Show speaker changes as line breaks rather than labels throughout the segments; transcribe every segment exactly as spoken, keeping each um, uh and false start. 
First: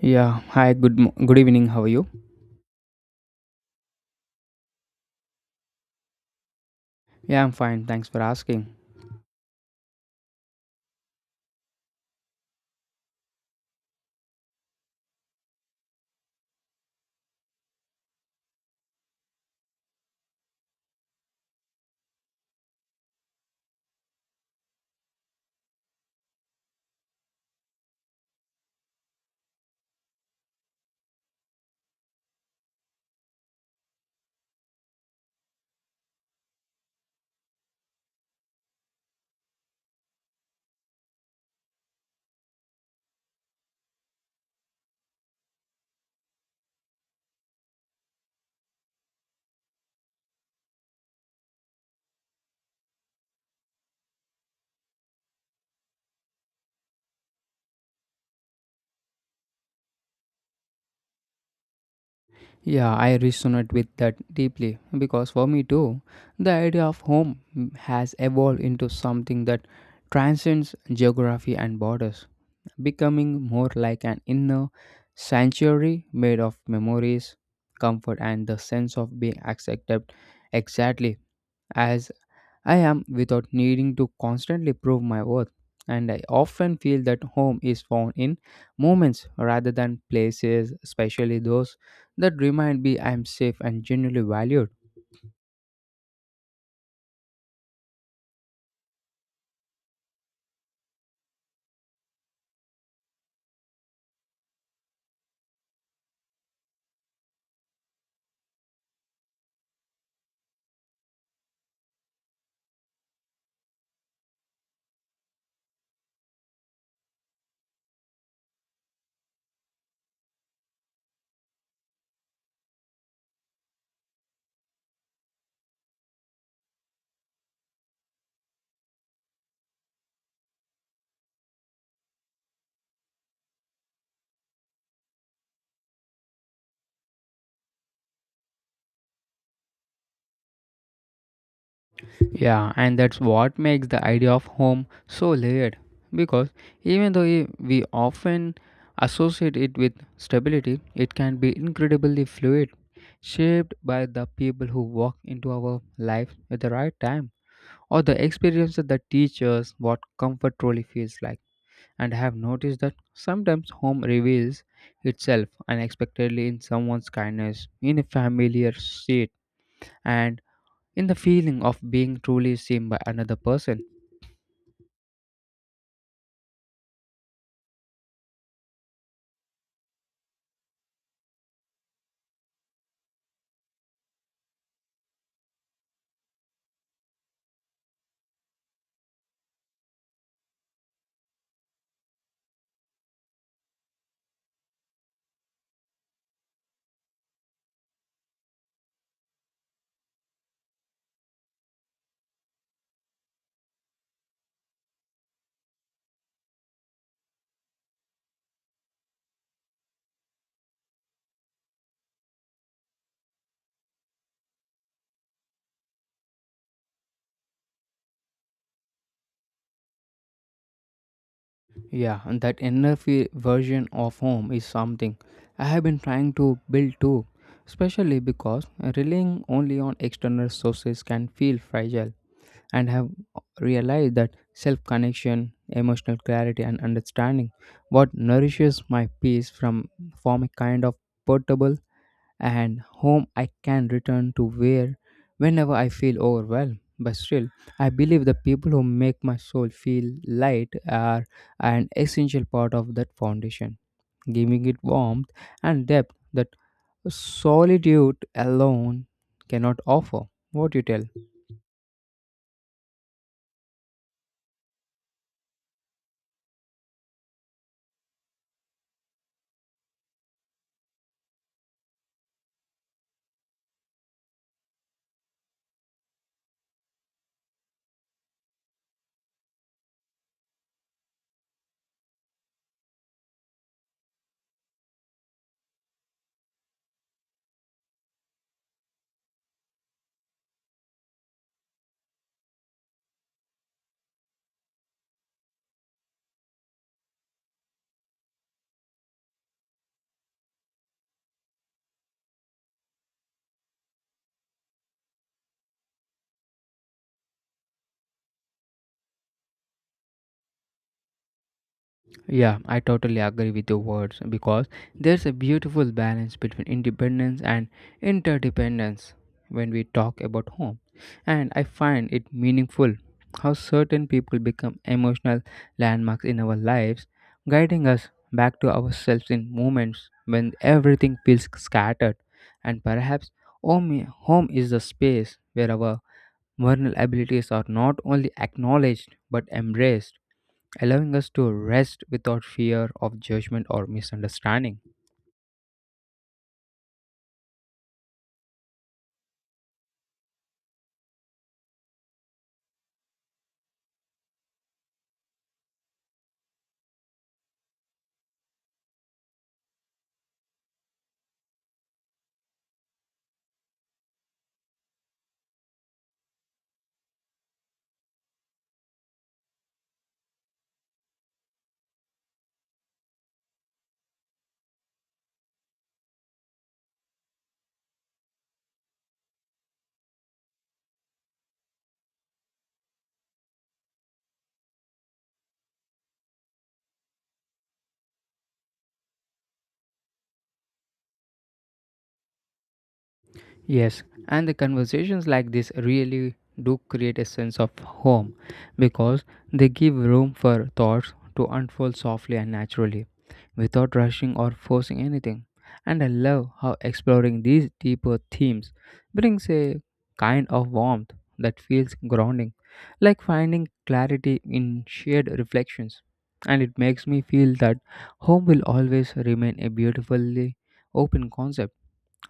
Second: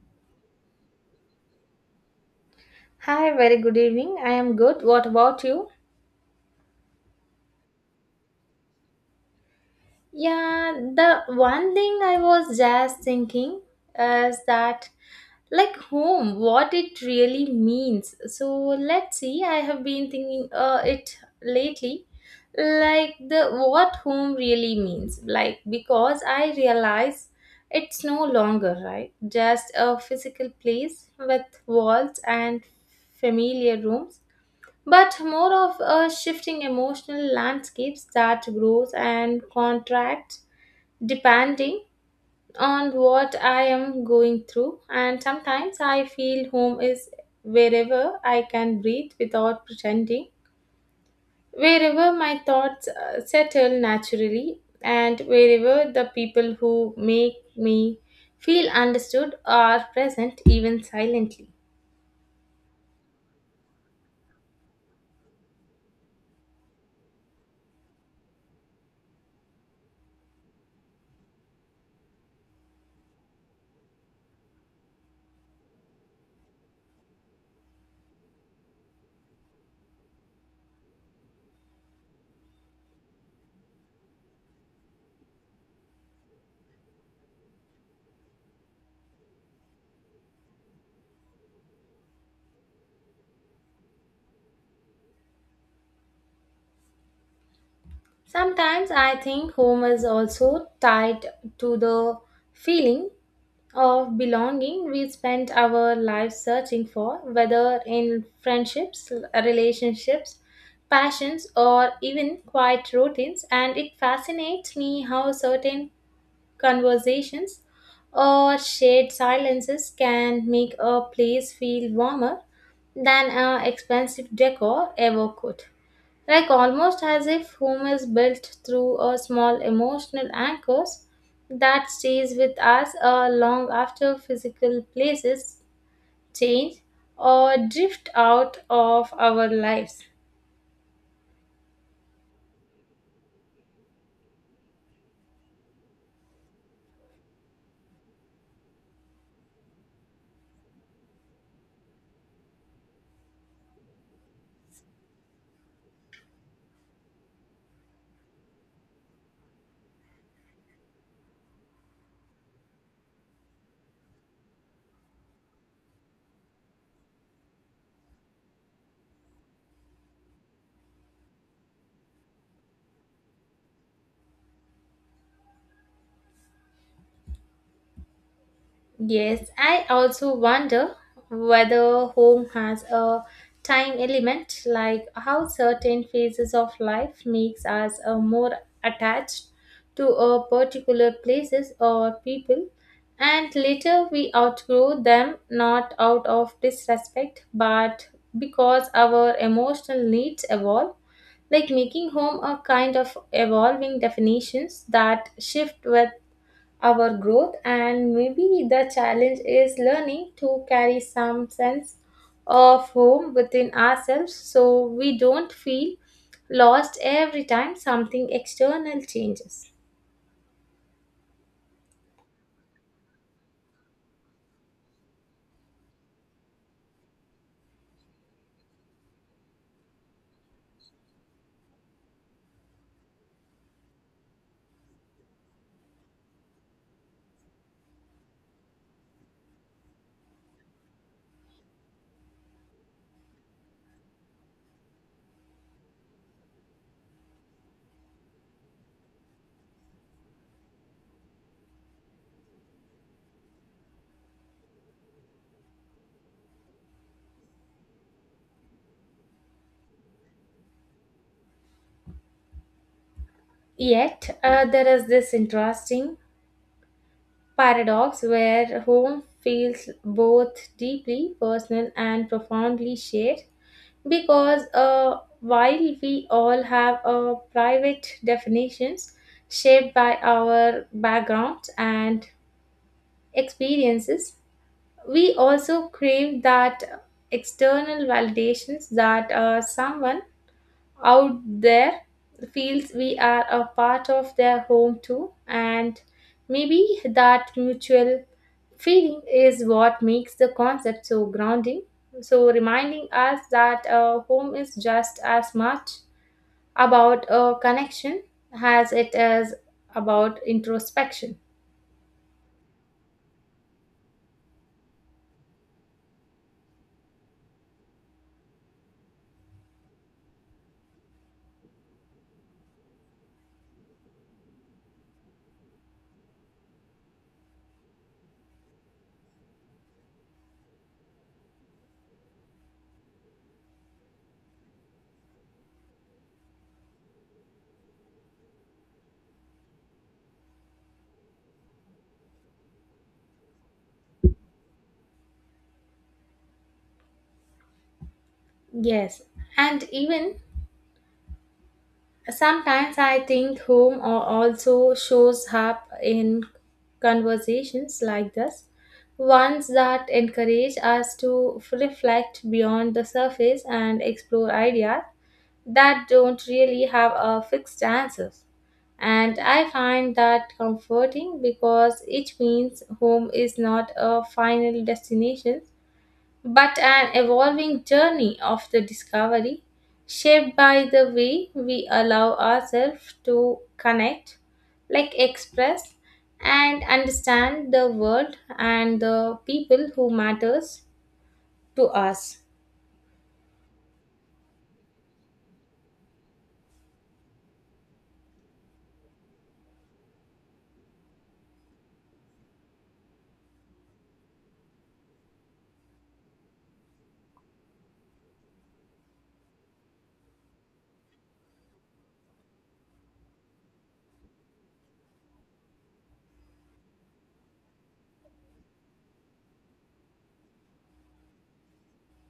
Yeah, hi, good mo- good evening. How are you?
Hi, very good evening. I am good. What about you?
Yeah, I'm fine. Thanks for asking.
Yeah, the one thing I was just thinking is that, like, home, what it really means. So, let's see. I have been thinking uh, it lately, like, the what home really means. Like, because I realize it's no longer, right? Just a physical place with walls and familiar rooms but more of a shifting emotional landscapes that grows and contracts depending on what I am going through. And sometimes I feel home is wherever I can breathe without pretending, wherever my thoughts uh, settle naturally, and wherever the people who make me feel understood are present even silently.
Yeah, I resonate with that deeply because for me too, the idea of home has evolved into something that transcends geography and borders, becoming more like an inner sanctuary made of memories, comfort, and the sense of being accepted exactly as I am without needing to constantly prove my worth, and I often feel that home is found in moments rather than places, especially those that remind me I am safe and genuinely valued.
Sometimes I think home is also tied to the feeling of belonging we spend our lives searching for, whether in friendships, relationships, passions, or even quiet routines. And it fascinates me how certain conversations or shared silences can make a place feel warmer than a expensive decor ever could. Like almost as if home is built through a small emotional anchors that stays with us uh, long after physical places change or drift out of our lives.
Yeah, and that's what makes the idea of home so layered because even though i- we often associate it with stability, it can be incredibly fluid, shaped by the people who walk into our life at the right time, or the experiences that teach us what comfort truly feels like. And I have noticed that sometimes home reveals itself unexpectedly in someone's kindness, in a familiar seat, and in the feeling of being truly seen by another person.
Yes, I also wonder whether home has a time element, like how certain phases of life makes us uh, more attached to a particular places or people, and later we outgrow them not out of disrespect but because our emotional needs evolve, like making home a kind of evolving definitions that shift with our growth. And maybe the challenge is learning to carry some sense of home within ourselves so we don't feel lost every time something external changes.
Yeah, and that inner fe- version of home is something I have been trying to build too, especially because relying only on external sources can feel fragile, and have realized that self connection, emotional clarity, and understanding what nourishes my peace from form a kind of portable and home I can return to where whenever I feel overwhelmed. But still, I believe the people who make my soul feel light are an essential part of that foundation, giving it warmth and depth that solitude alone cannot offer. What you tell?
Yet uh, there is this interesting paradox where home feels both deeply personal and profoundly shared, because uh, while we all have uh, private definitions shaped by our backgrounds and experiences, we also crave that external validations that uh, someone out there feels we are a part of their home too. And maybe that mutual feeling is what makes the concept so grounding, so reminding us that a home is just as much about a connection as it is about introspection.
Yeah, I totally agree with your words because there's a beautiful balance between independence and interdependence when we talk about home. And I find it meaningful how certain people become emotional landmarks in our lives, guiding us back to ourselves in moments when everything feels scattered. And perhaps home, home is the space where our vulnerabilities are not only acknowledged but embraced, allowing us to rest without fear of judgment or misunderstanding.
Yes, and even sometimes I think home al- also shows up in conversations like this, ones that encourage us to reflect beyond the surface and explore ideas that don't really have a fixed answer. And I find that comforting because it means home is not a final destination but an evolving journey of the discovery, shaped by the way we allow ourselves to connect, like express and understand the world and the people who matters to us.
Yes, and the conversations like this really do create a sense of home because they give room for thoughts to unfold softly and naturally without rushing or forcing anything. And I love how exploring these deeper themes brings a kind of warmth that feels grounding, like finding clarity in shared reflections. And it makes me feel that home will always remain a beautifully open concept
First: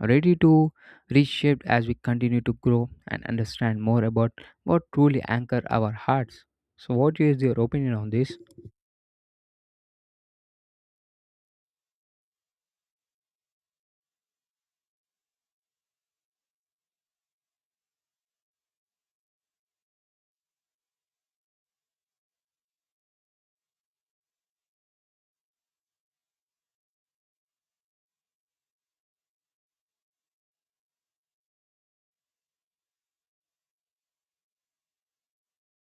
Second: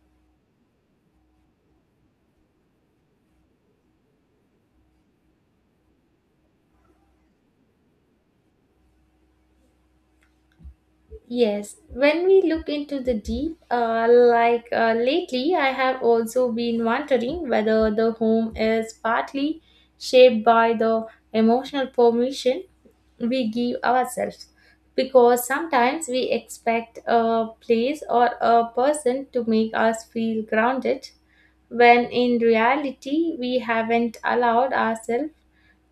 ready to reshape as we continue to grow and understand more about what truly anchor our hearts. So, what is your opinion on this?
Yes, when we look into the deep, uh, like uh, lately, I have also been wondering whether the home is partly shaped by the emotional permission we give ourselves. Because sometimes we expect a place or a person to make us feel grounded, when in reality, we haven't allowed ourselves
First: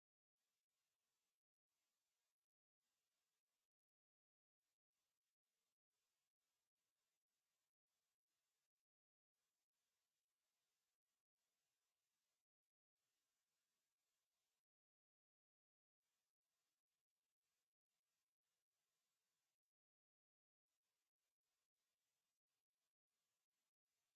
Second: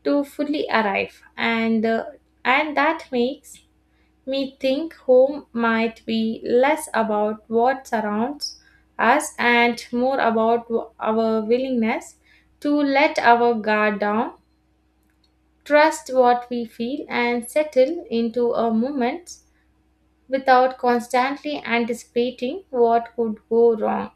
to fully arrive, and, uh, and that makes me think home might be less about what surrounds us and more about w- our willingness to let our guard down, trust what we feel, and settle into a moment without constantly anticipating what could go wrong.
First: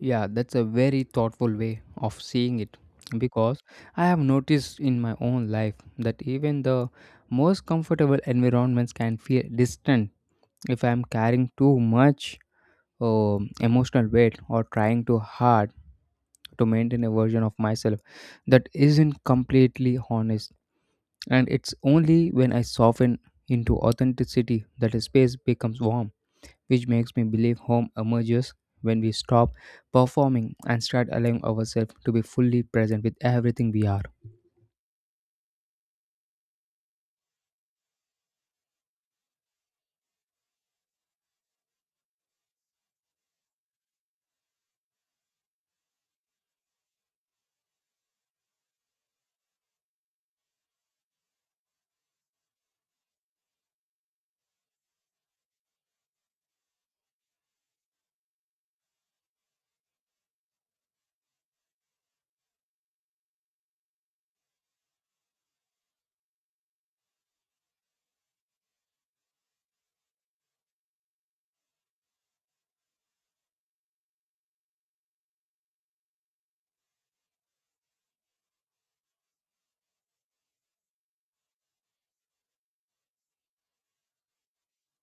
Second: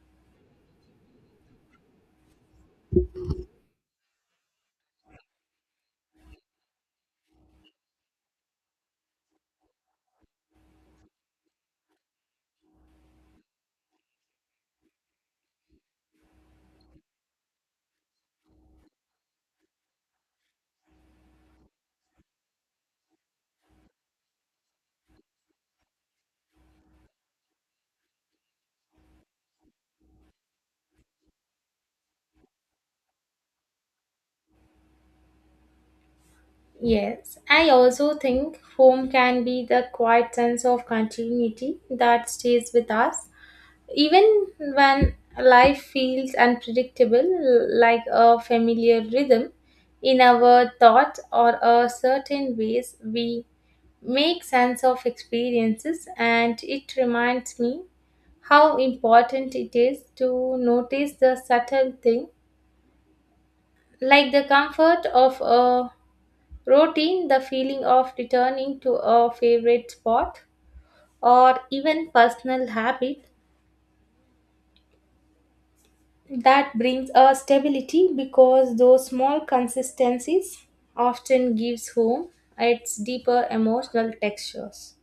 Yeah, that's a very thoughtful way of seeing it because I have noticed in my own life that even the most comfortable environments can feel distant if I am carrying too much um emotional weight or trying too hard to maintain a version of myself that isn't completely honest. And it's only when I soften into authenticity that a space becomes warm, which makes me believe home emerges when we stop performing and start allowing ourselves to be fully present with everything we are.
Yes, I also think home can be the quiet sense of continuity that stays with us even when life feels unpredictable, like a familiar rhythm in our thought or a certain ways we make sense of experiences. And it reminds me how important it is to notice the subtle thing, like the comfort of a routine, the feeling of returning to a favorite spot, or even personal habit that brings a stability, because those small consistencies often gives home its deeper emotional textures.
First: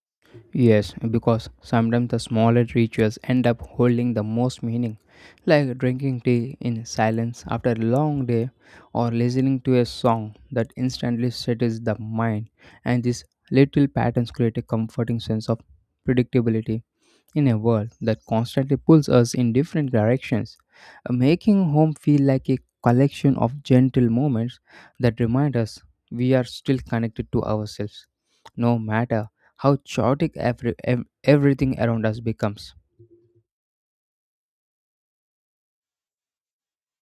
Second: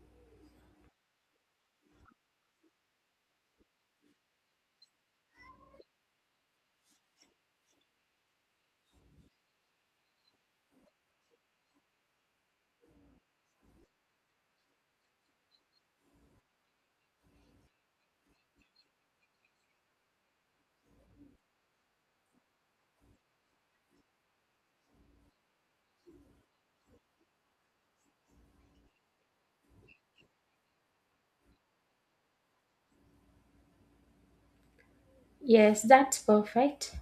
Yes, because sometimes the smaller rituals end up holding the most meaning, like drinking tea in silence after a long day or listening to a song that instantly settles the mind, and these little patterns create a comforting sense of predictability in a world that constantly pulls us in different directions, uh, making home feel like a collection of gentle moments that remind us we are still connected to ourselves, no matter how chaotic every, ev- everything around us becomes.
Yes, that's perfect.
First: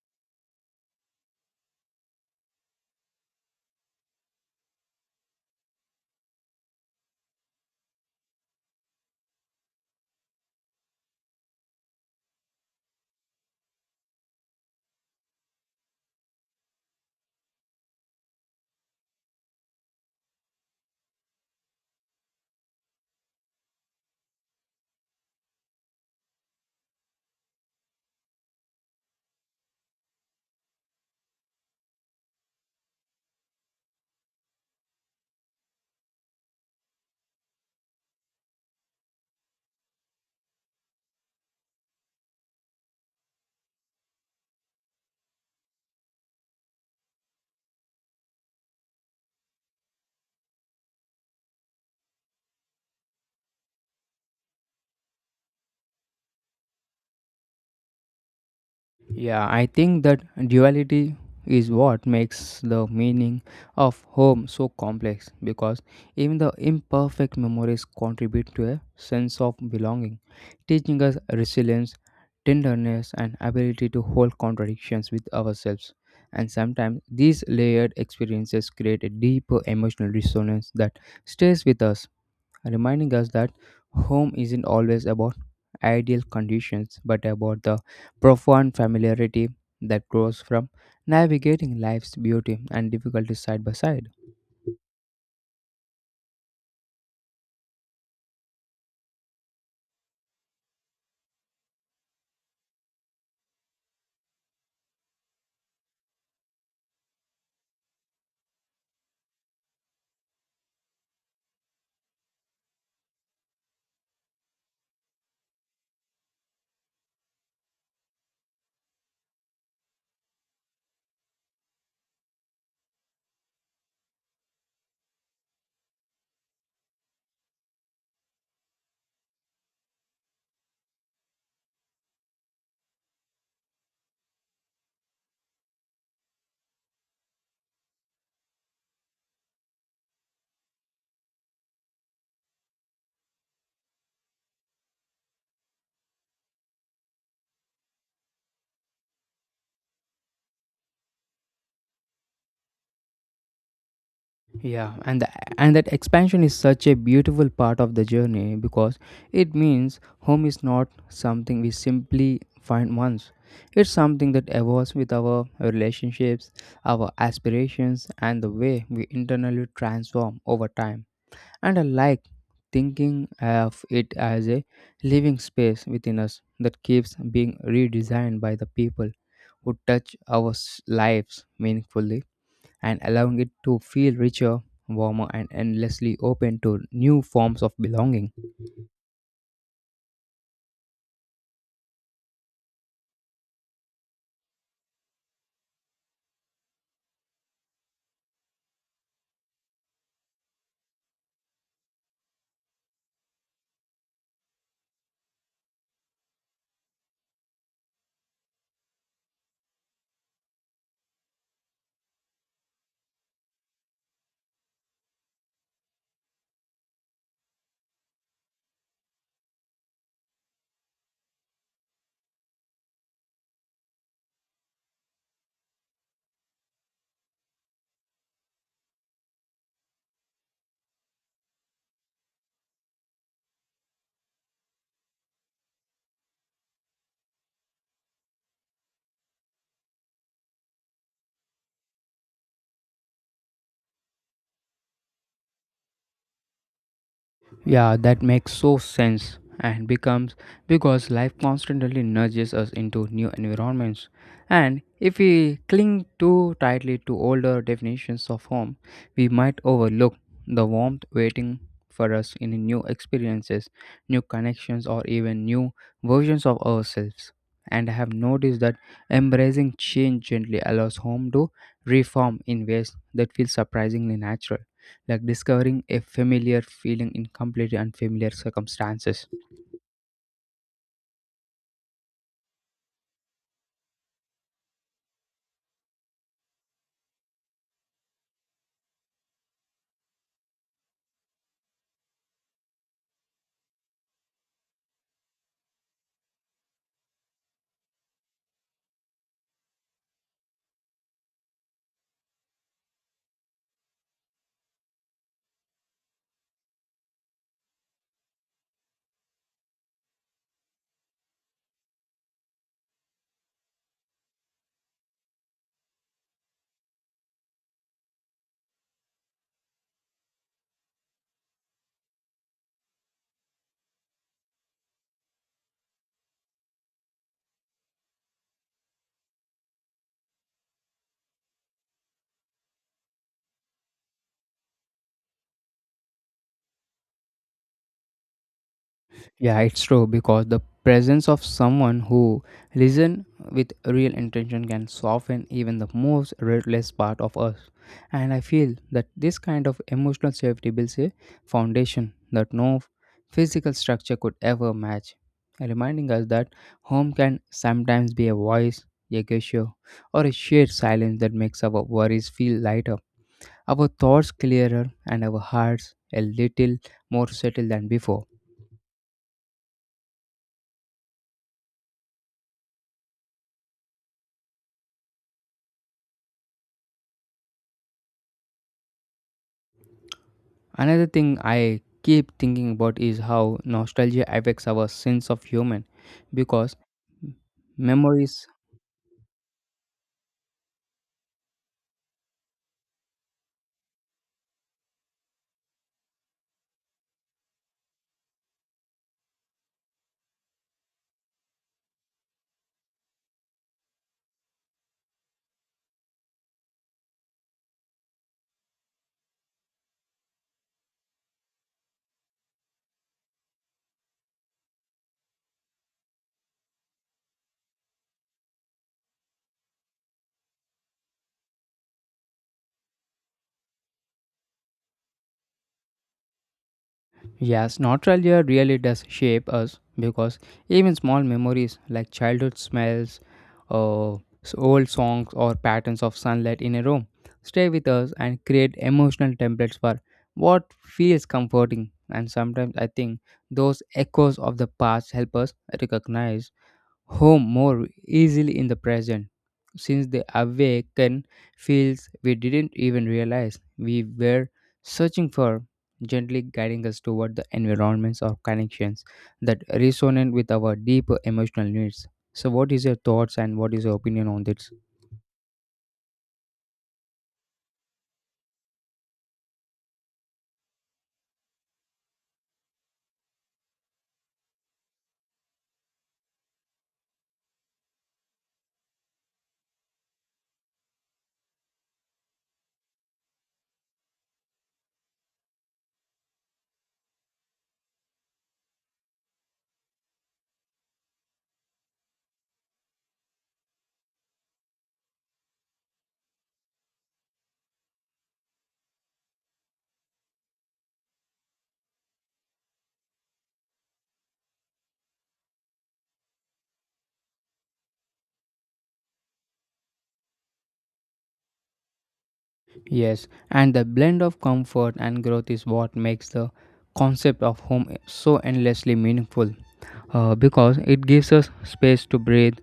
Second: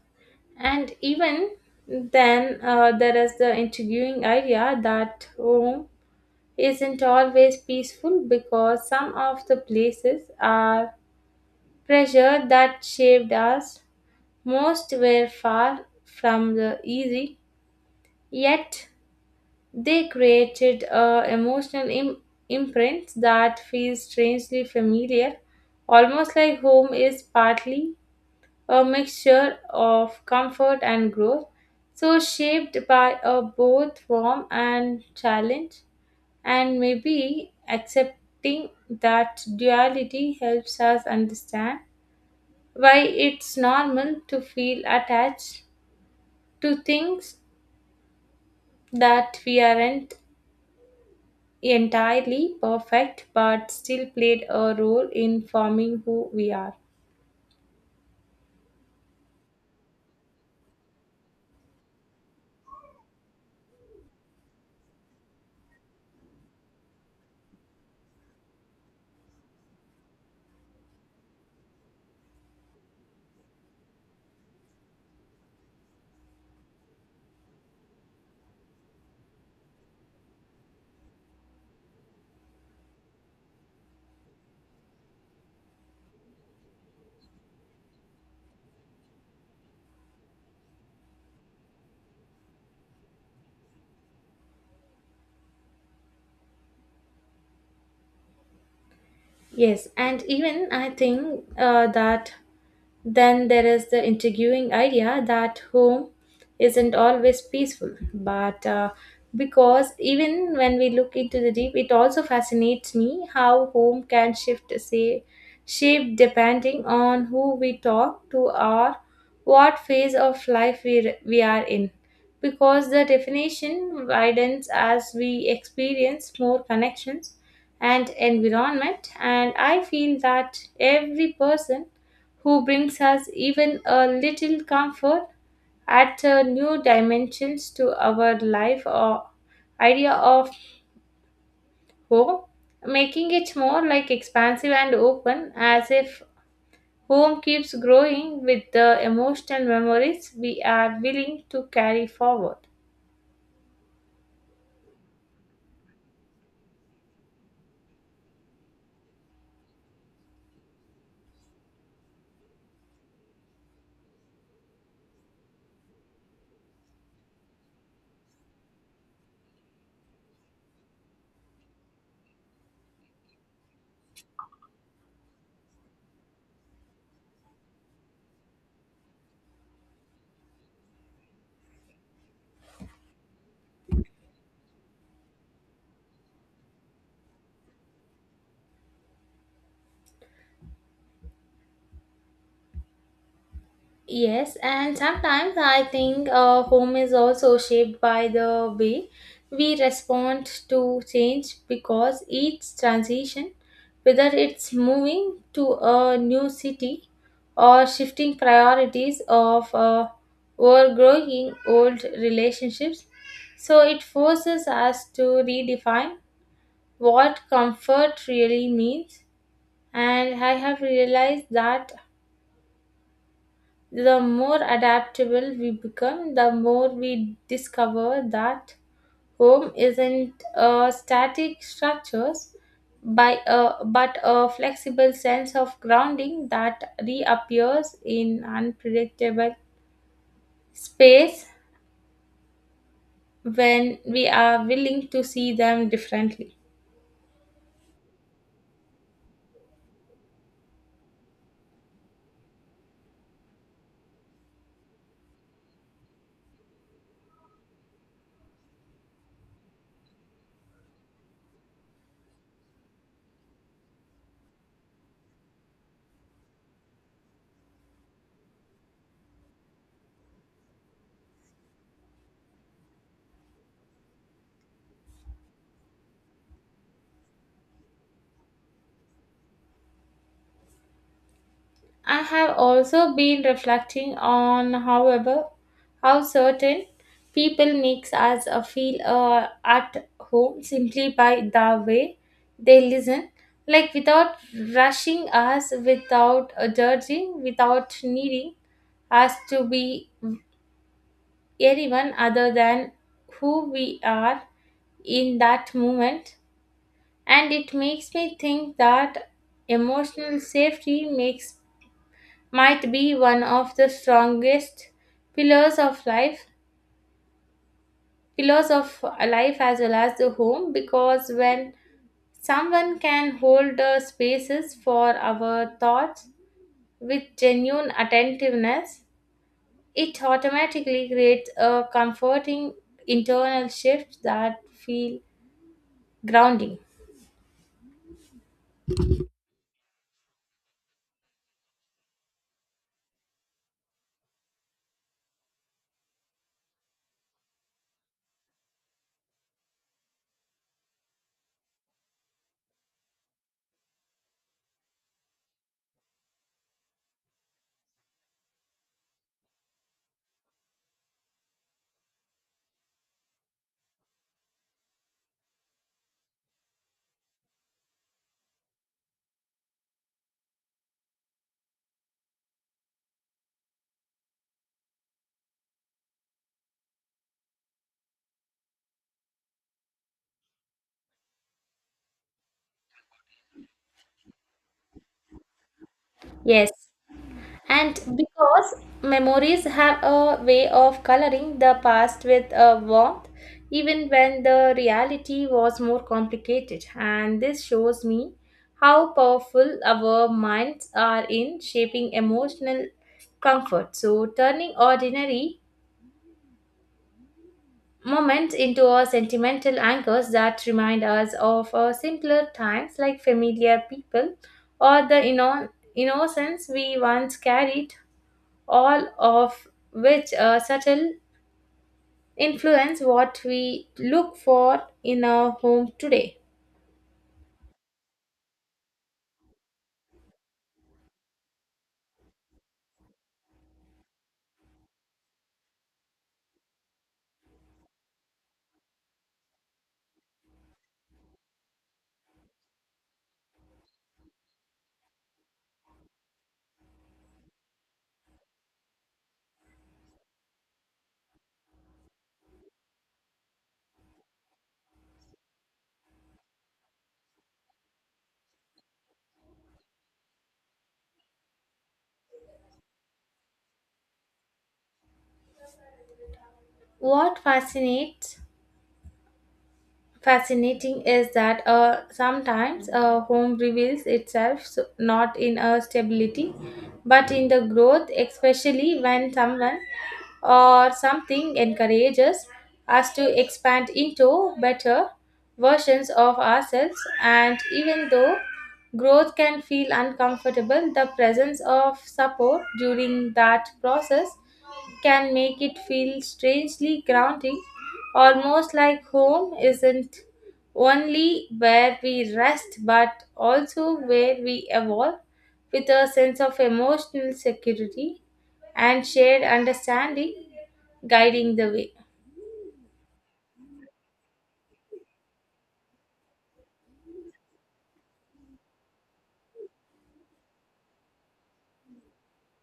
And even then uh, there is the intriguing idea that home isn't always peaceful, because some of the places are pressure that shaped us most were far from the easy, yet they created uh, emotional Im- imprints that feel strangely familiar, almost like home is partly a mixture of comfort and growth, so shaped by a both warm and challenge. And maybe accepting that duality helps us understand why it's normal to feel attached to things that we aren't entirely perfect but still played a role in forming who we are.
Yeah, I think that duality is what makes the meaning of home so complex because even the imperfect memories contribute to a sense of belonging, teaching us resilience, tenderness, and ability to hold contradictions with ourselves. And sometimes these layered experiences create a deeper emotional resonance that stays with us, reminding us that home isn't always about ideal conditions but about the profound familiarity that grows from navigating life's beauty and difficulties side by side.
Yes, and even I think uh, that then there is the intriguing idea that home isn't always peaceful, but uh, because even when we look into the deep, it also fascinates me how home can shift, say, shape depending on who we talk to or what phase of life we, we are in. Because the definition widens as we experience more connections and environment, and I feel that every person who brings us even a little comfort adds a new dimensions to our life or idea of home, making it more like expansive and open, as if home keeps growing with the emotional memories we are willing to carry forward.
Yeah, and the, and that expansion is such a beautiful part of the journey because it means home is not something we simply find once. It's something that evolves with our relationships, our aspirations, and the way we internally transform over time, and I like thinking of it as a living space within us that keeps being redesigned by the people who touch our s- lives meaningfully and allowing it to feel richer, warmer, and endlessly open to new forms of belonging.
Yes, and sometimes I think uh, home is also shaped by the way we respond to change, because each transition, whether it's moving to a new city or shifting priorities of uh, or growing old relationships, so it forces us to redefine what comfort really means. And I have realized that the more adaptable we become, the more we discover that home isn't a static structure by a, but a flexible sense of grounding that reappears in unpredictable space when we are willing to see them differently.
Yeah, that makes so sense and becomes because life constantly nudges us into new environments. And if we cling too tightly to older definitions of home, we might overlook the warmth waiting for us in new experiences, new connections, or even new versions of ourselves. And I have noticed that embracing change gently allows home to reform in ways that feel surprisingly natural, like discovering a familiar feeling in completely unfamiliar circumstances.
I have also been reflecting on, however, how certain people makes us uh, feel uh, at home simply by the way they listen, like without rushing us, without uh, judging, without needing us to be anyone other than who we are in that moment. And it makes me think that emotional safety makes might be one of the strongest pillars of life pillars of life as well as the home, because when someone can hold the spaces for our thoughts with genuine attentiveness, it automatically creates a comforting internal shift that feel grounding.
Yeah, it's true because the presence of someone who listen with real intention can soften even the most ruthless part of us. And I feel that this kind of emotional safety builds a foundation that no physical structure could ever match, reminding us that home can sometimes be a voice, a gesture, or a shared silence that makes our worries feel lighter, our thoughts clearer, and our hearts a little more settled than before. Another thing I keep thinking about is how nostalgia affects our sense of human,
Yes.
because
And
memories,
because memories have a way of coloring the past with a warmth, even when the reality was more complicated. And this shows me how powerful our minds are in shaping emotional comfort. So, turning ordinary moments into a sentimental anchors that remind us of our simpler times, like familiar people or the inno- innocence we once carried, all of which uh, subtle influence what we look for in our home today.
yes, nostalgia really does shape us because even small memories like childhood smells, uh, s- old songs, or patterns of sunlight in a room stay with us and create emotional templates for what feels comforting, and sometimes I think those echoes of the past help us recognize home more easily in the present, since the awaken feels we didn't even realize we were searching for, gently guiding us toward the environments or connections that resonate with our deeper emotional needs. So, what is your thoughts and what is your opinion on this?
What fascinates Fascinating is that uh, sometimes a home reveals itself, so- not in a stability but in the growth, especially when someone or something encourages us to expand into better versions of ourselves. And even though growth can feel uncomfortable, the presence of support during that process can make it feel strangely grounding, almost like home isn't only where we rest but also where we evolve with a sense of emotional security and shared understanding guiding the way.
Yes, and the blend of comfort and growth is what makes the concept of home so endlessly meaningful, uh, because it gives us space to breathe,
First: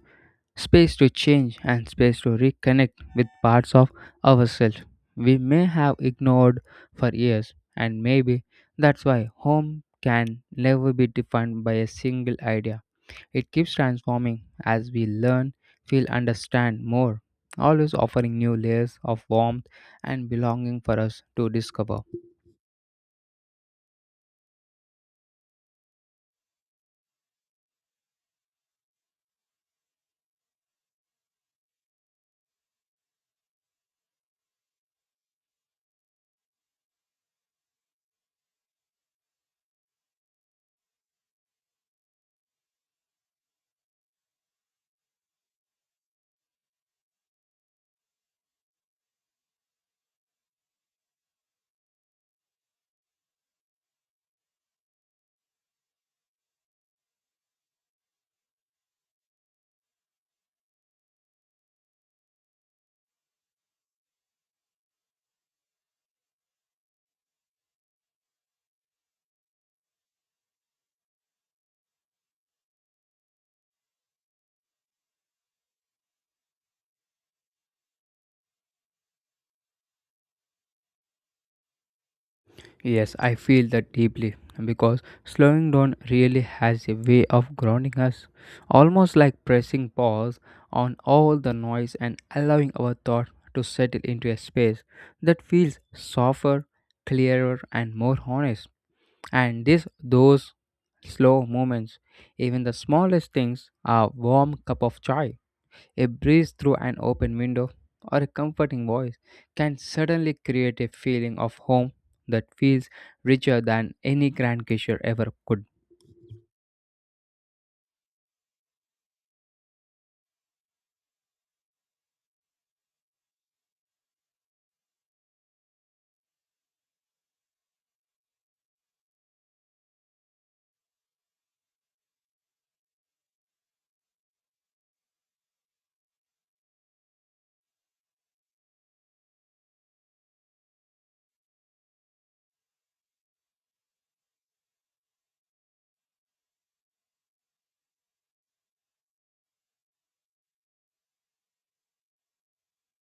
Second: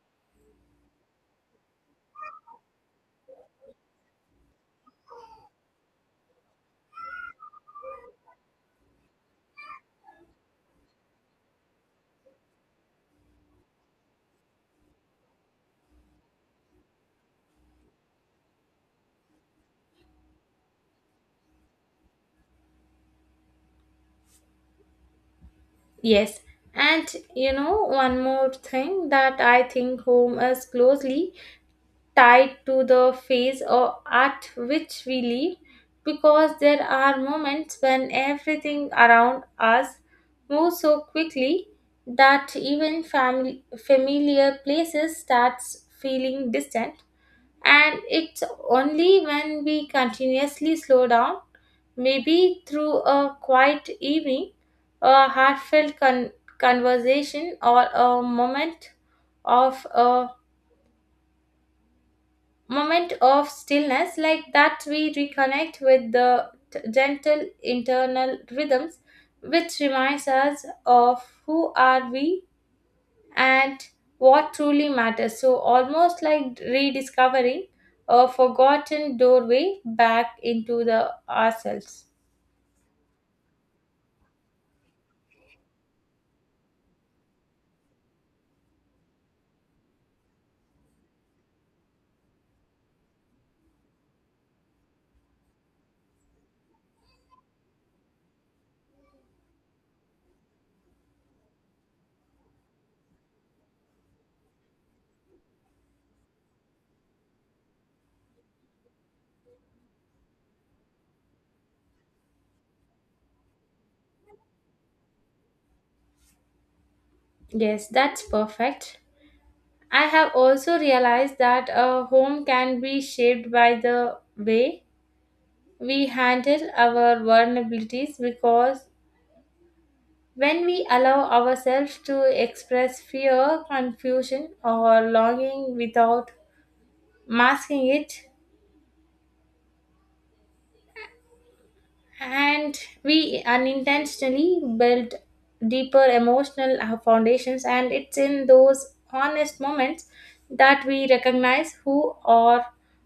space to change, and space to reconnect with parts of ourselves we may have ignored for years, and maybe that's why home can never be defined by a single idea. It keeps transforming as we learn, feel, understand more, always offering new layers of warmth and belonging for us to discover.
Yes, and you know, one more thing that I think, home is closely tied to the phase or at which we live, because there are moments when everything around us moves so quickly that even family, familiar places starts feeling distant. And it's only when we continuously slow down, maybe through a quiet evening, a heartfelt con- conversation or a moment of a moment of stillness like that, we reconnect with the t- gentle internal rhythms which reminds us of who are we and what truly matters, so almost like rediscovering a forgotten doorway back into the ourselves.
Yes, I feel that deeply because slowing down really has a way of grounding us, almost like pressing pause on all the noise and allowing our thought to settle into a space that feels softer, clearer, and more honest. And this, those slow moments, even the smallest things, are warm cup of chai, a breeze through an open window, or a comforting voice, can suddenly create a feeling of home that feels richer than any grand gesture ever could.
Yes, that's perfect. I have also realized that a home can be shaped by the way we handle our vulnerabilities, because when we allow ourselves to express fear, confusion, or longing without masking it, and we unintentionally build deeper emotional uh, foundations. And it's in those honest moments that we recognize who or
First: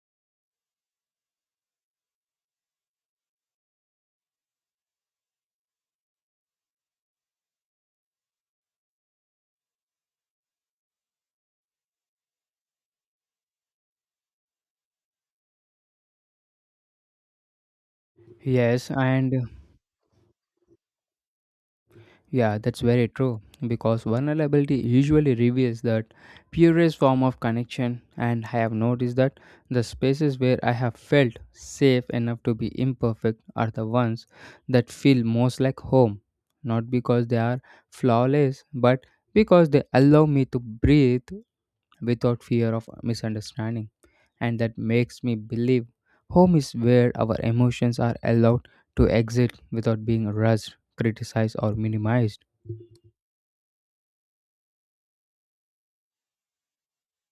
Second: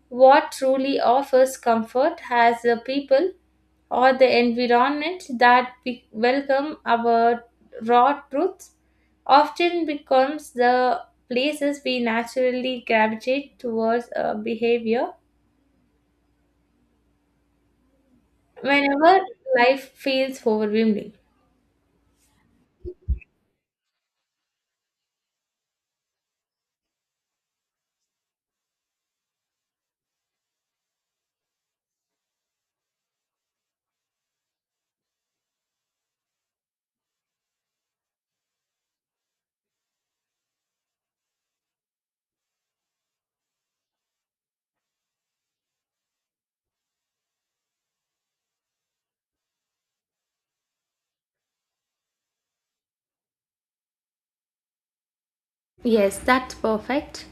what truly offers comfort, as the people or the environment that we welcome our raw truths often becomes the places we naturally gravitate towards a behavior
Yes,
whenever
and
life feels overwhelming.
yeah, that's very true because vulnerability usually reveals that purest form of connection, and I have noticed that the spaces where I have felt safe enough to be imperfect are the ones that feel most like home, not because they are flawless, but because they allow me to breathe without fear of misunderstanding, and that makes me believe home is where our emotions are allowed to exit without being rushed, criticized, or minimized.
Yes, that's perfect.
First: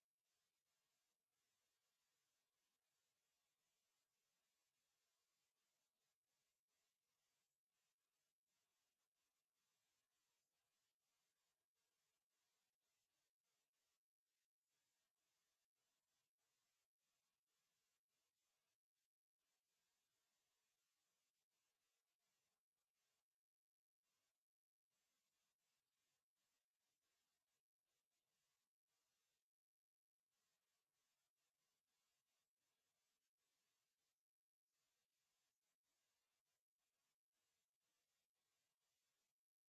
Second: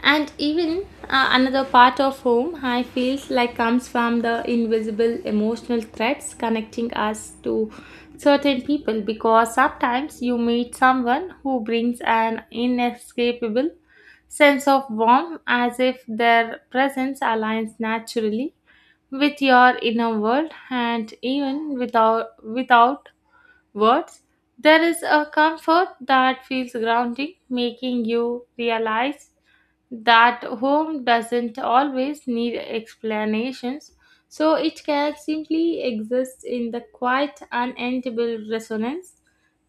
And even uh, another part of home, I feels like, comes from the invisible emotional threads connecting us to certain people, because sometimes you meet someone who brings an inescapable sense of warmth, as if their presence aligns naturally with your inner world, and even without without words. There is a comfort that feels grounding, making you realize that home doesn't always need explanations, so it can simply exist in the quiet, unendable resonance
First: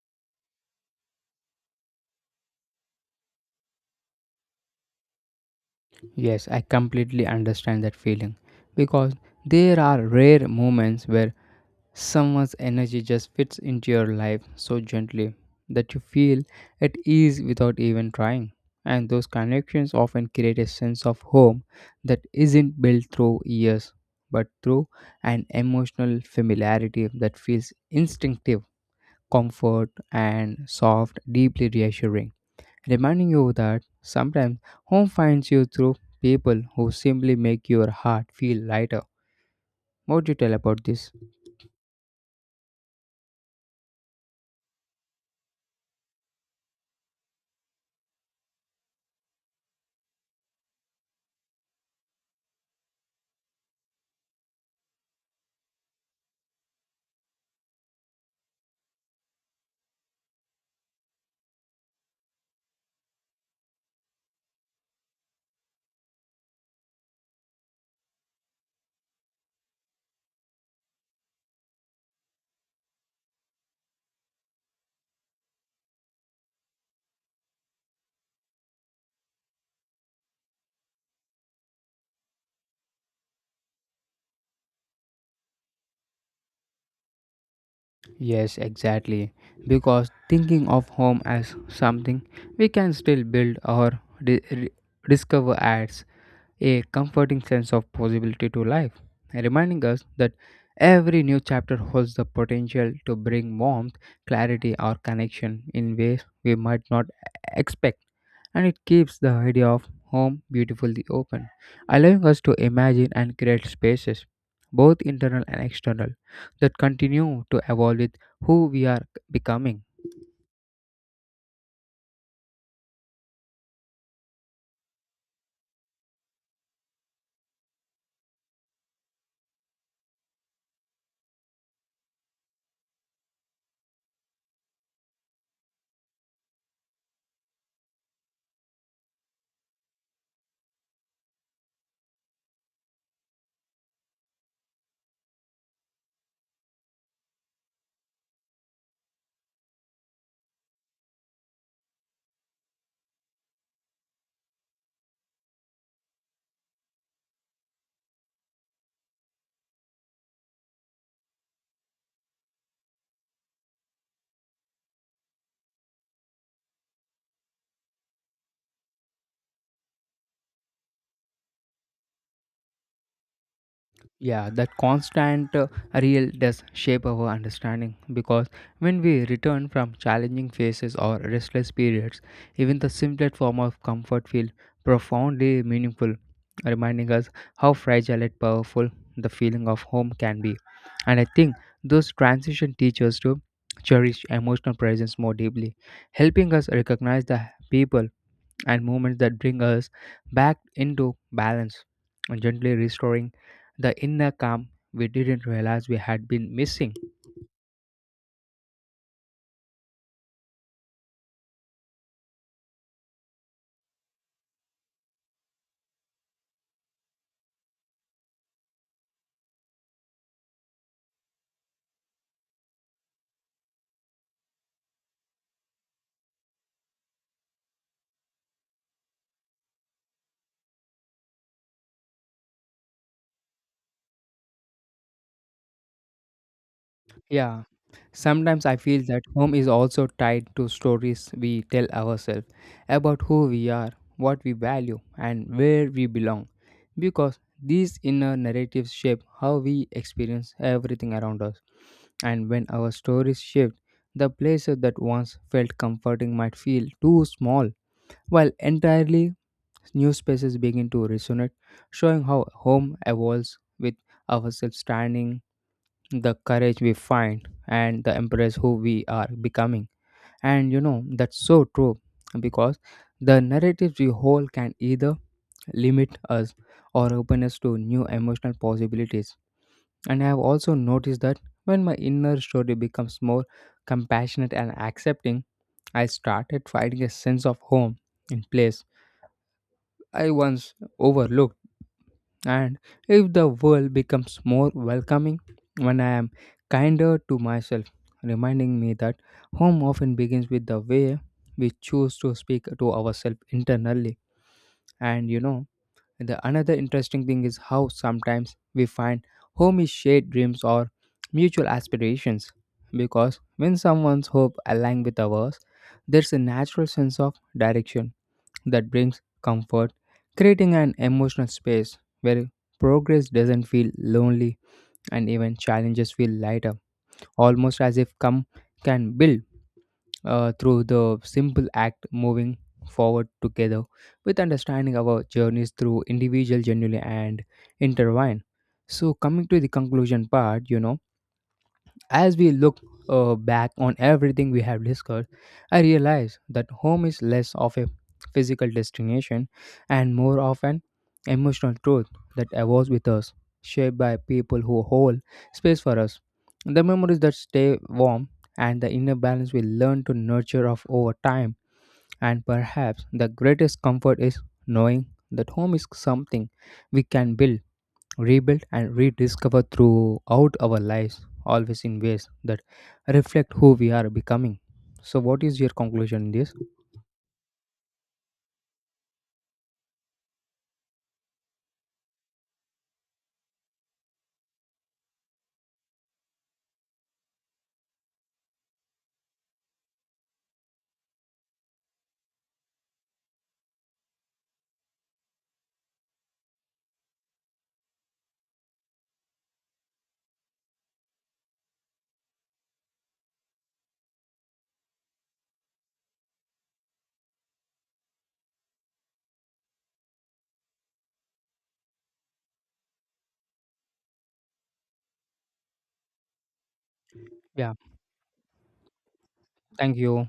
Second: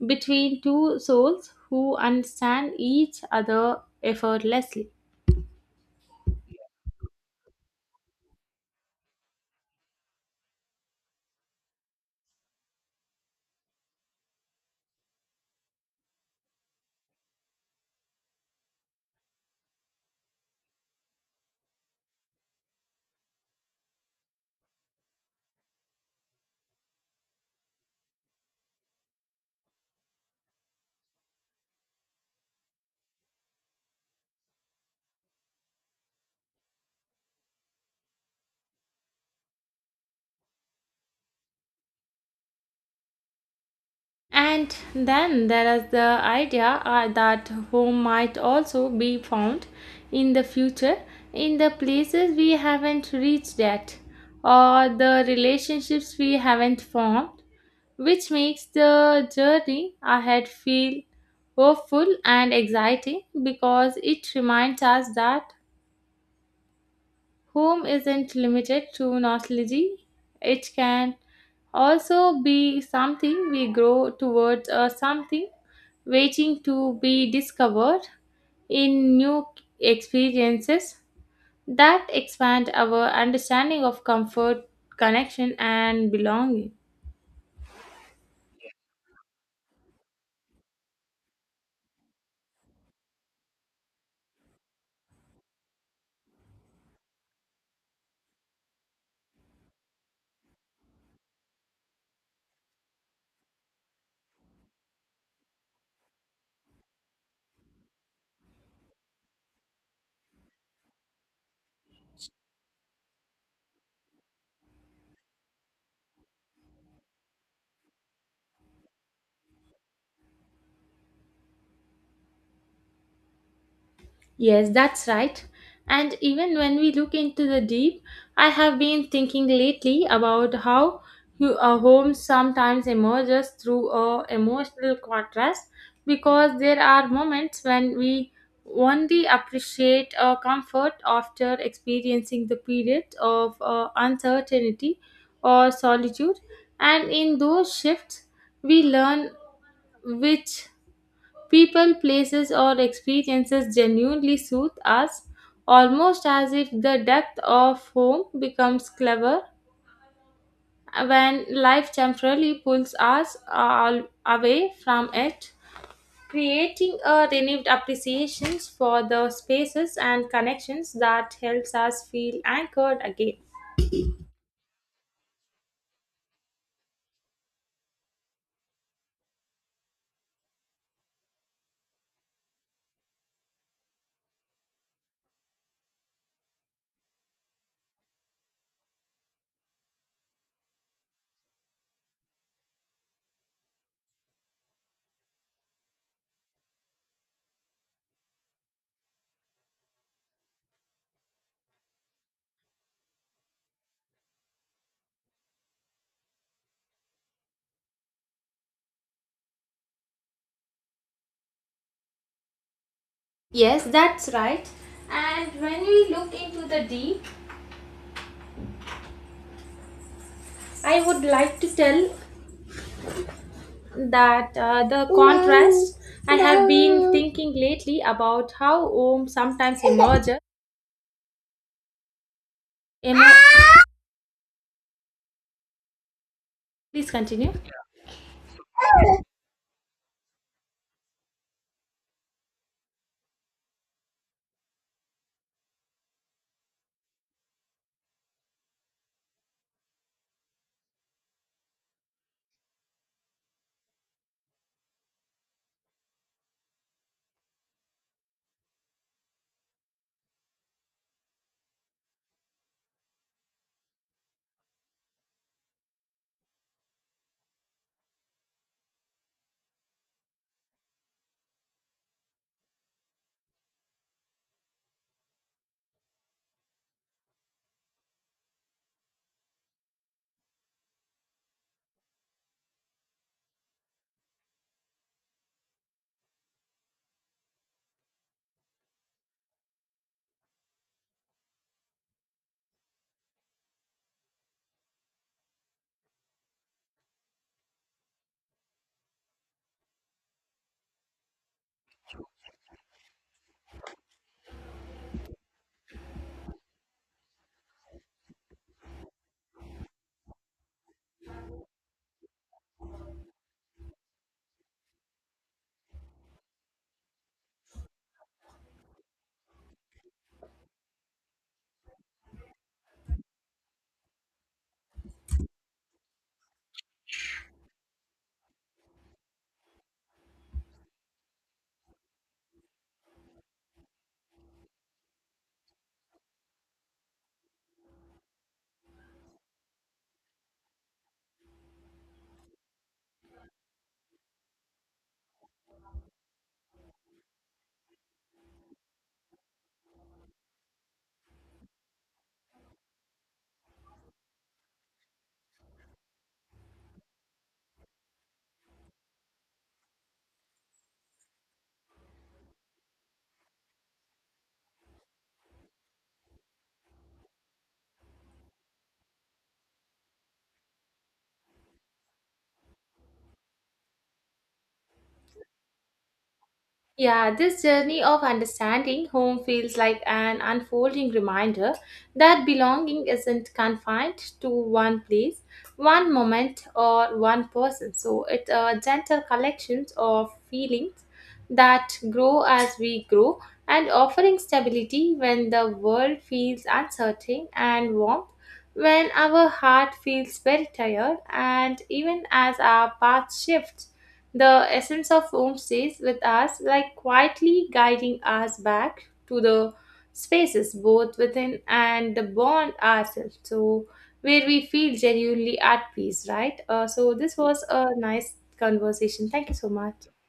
between two souls who understand each other effortlessly.
Yes, I completely understand that feeling because there are rare moments where someone's energy just fits into your life so gently that you feel at ease without even trying. And those connections often create a sense of home that isn't built through years but through an emotional familiarity that feels instinctive, comfort, and soft, deeply reassuring, reminding you that sometimes home finds you through people who simply make your heart feel lighter. What do you tell about this?
And then there is the idea uh, that home might also be found in the future, in the places we haven't reached yet or the relationships we haven't formed, which makes the journey ahead feel hopeful and exciting, because it reminds us that home isn't limited to nostalgia; it can also be something we grow towards or something waiting to be discovered in new experiences that expand our understanding of comfort, connection, and belonging.
Yes, exactly. Because thinking of home as something we can still build or di- re- discover adds a comforting sense of possibility to life, reminding us that every new chapter holds the potential to bring warmth, clarity, or connection in ways we might not expect. And it keeps the idea of home beautifully open, allowing us to imagine and create spaces, both internal and external, that continue to evolve with who we are becoming.
Yes, that's right. And even when we look into the deep, I have been thinking lately about how hu- a home sometimes emerges through a emotional contrast, because there are moments when we only appreciate our comfort after experiencing the period of uh, uncertainty or solitude, and in those shifts we learn which people, places, or experiences genuinely soothe us, almost as if the depth of home becomes clever when life temporarily pulls us all away from it, creating a renewed appreciation for the spaces and connections that helps us feel anchored again.
Yeah, that constant uh, real does shape our understanding because when we return from challenging phases or restless periods, even the simplest form of comfort feel profoundly meaningful, reminding us how fragile and powerful the feeling of home can be. And I think those transition teach us to cherish emotional presence more deeply, helping us recognize the people and movements that bring us back into balance and gently restoring the inner calm we didn't realize we had been missing.
Yes, that's right. And when we look into the deep, I would like to tell that uh, the contrast, I have been thinking lately about how home sometimes emerges emo- please continue.
Yeah, sometimes I feel that home is also tied to stories we tell ourselves about who we are, what we value, and where we belong, because these inner narratives shape how we experience everything around us. And when our stories shift, the places that once felt comforting might feel too small while entirely new spaces begin to resonate, showing how home evolves with ourselves standing, the courage we find, and the embrace who we are becoming. And you know, that's so true because the narratives we hold can either limit us or open us to new emotional possibilities. And I have also noticed that when my inner story becomes more compassionate and accepting, I started finding a sense of home in place I once overlooked. And if the world becomes more welcoming when I am kinder to myself, reminding me that home often begins with the way we choose to speak to ourselves internally. And you know, the another interesting thing is how sometimes we find home is shared dreams or mutual aspirations. Because when someone's hope aligns with ours, there's a natural sense of direction that brings comfort, creating an emotional space where progress doesn't feel lonely and even challenges feel lighter, almost as if come can build uh, through the simple act moving forward together, with understanding our journeys through individual genuinely and intertwined. So, coming to the conclusion part, you know, as we look uh, back on everything we have discussed, I realize that home is less of a physical destination and more of an emotional truth that evolves with us, shaped by people who hold space for us. The memories that stay warm and the inner balance we learn to nurture of over time, and perhaps the greatest comfort is knowing that home is something we can build, rebuilt, and rediscovered throughout our lives, always in ways that reflect who we are becoming. So, what is your conclusion in this?
Yeah, this journey of understanding home feels like an unfolding reminder that belonging isn't confined to one place, one moment, or one person. So it's a gentle collection of feelings that grow as we grow, and offering stability when the world feels uncertain and warmth when our heart feels very tired. And even as our path shifts, the essence of home stays with us, like quietly guiding us back to the spaces both within and the bond ourselves, so where we feel genuinely at peace, right? Uh, so, this was
Yeah,
a nice conversation. Thank you so much.
thank you.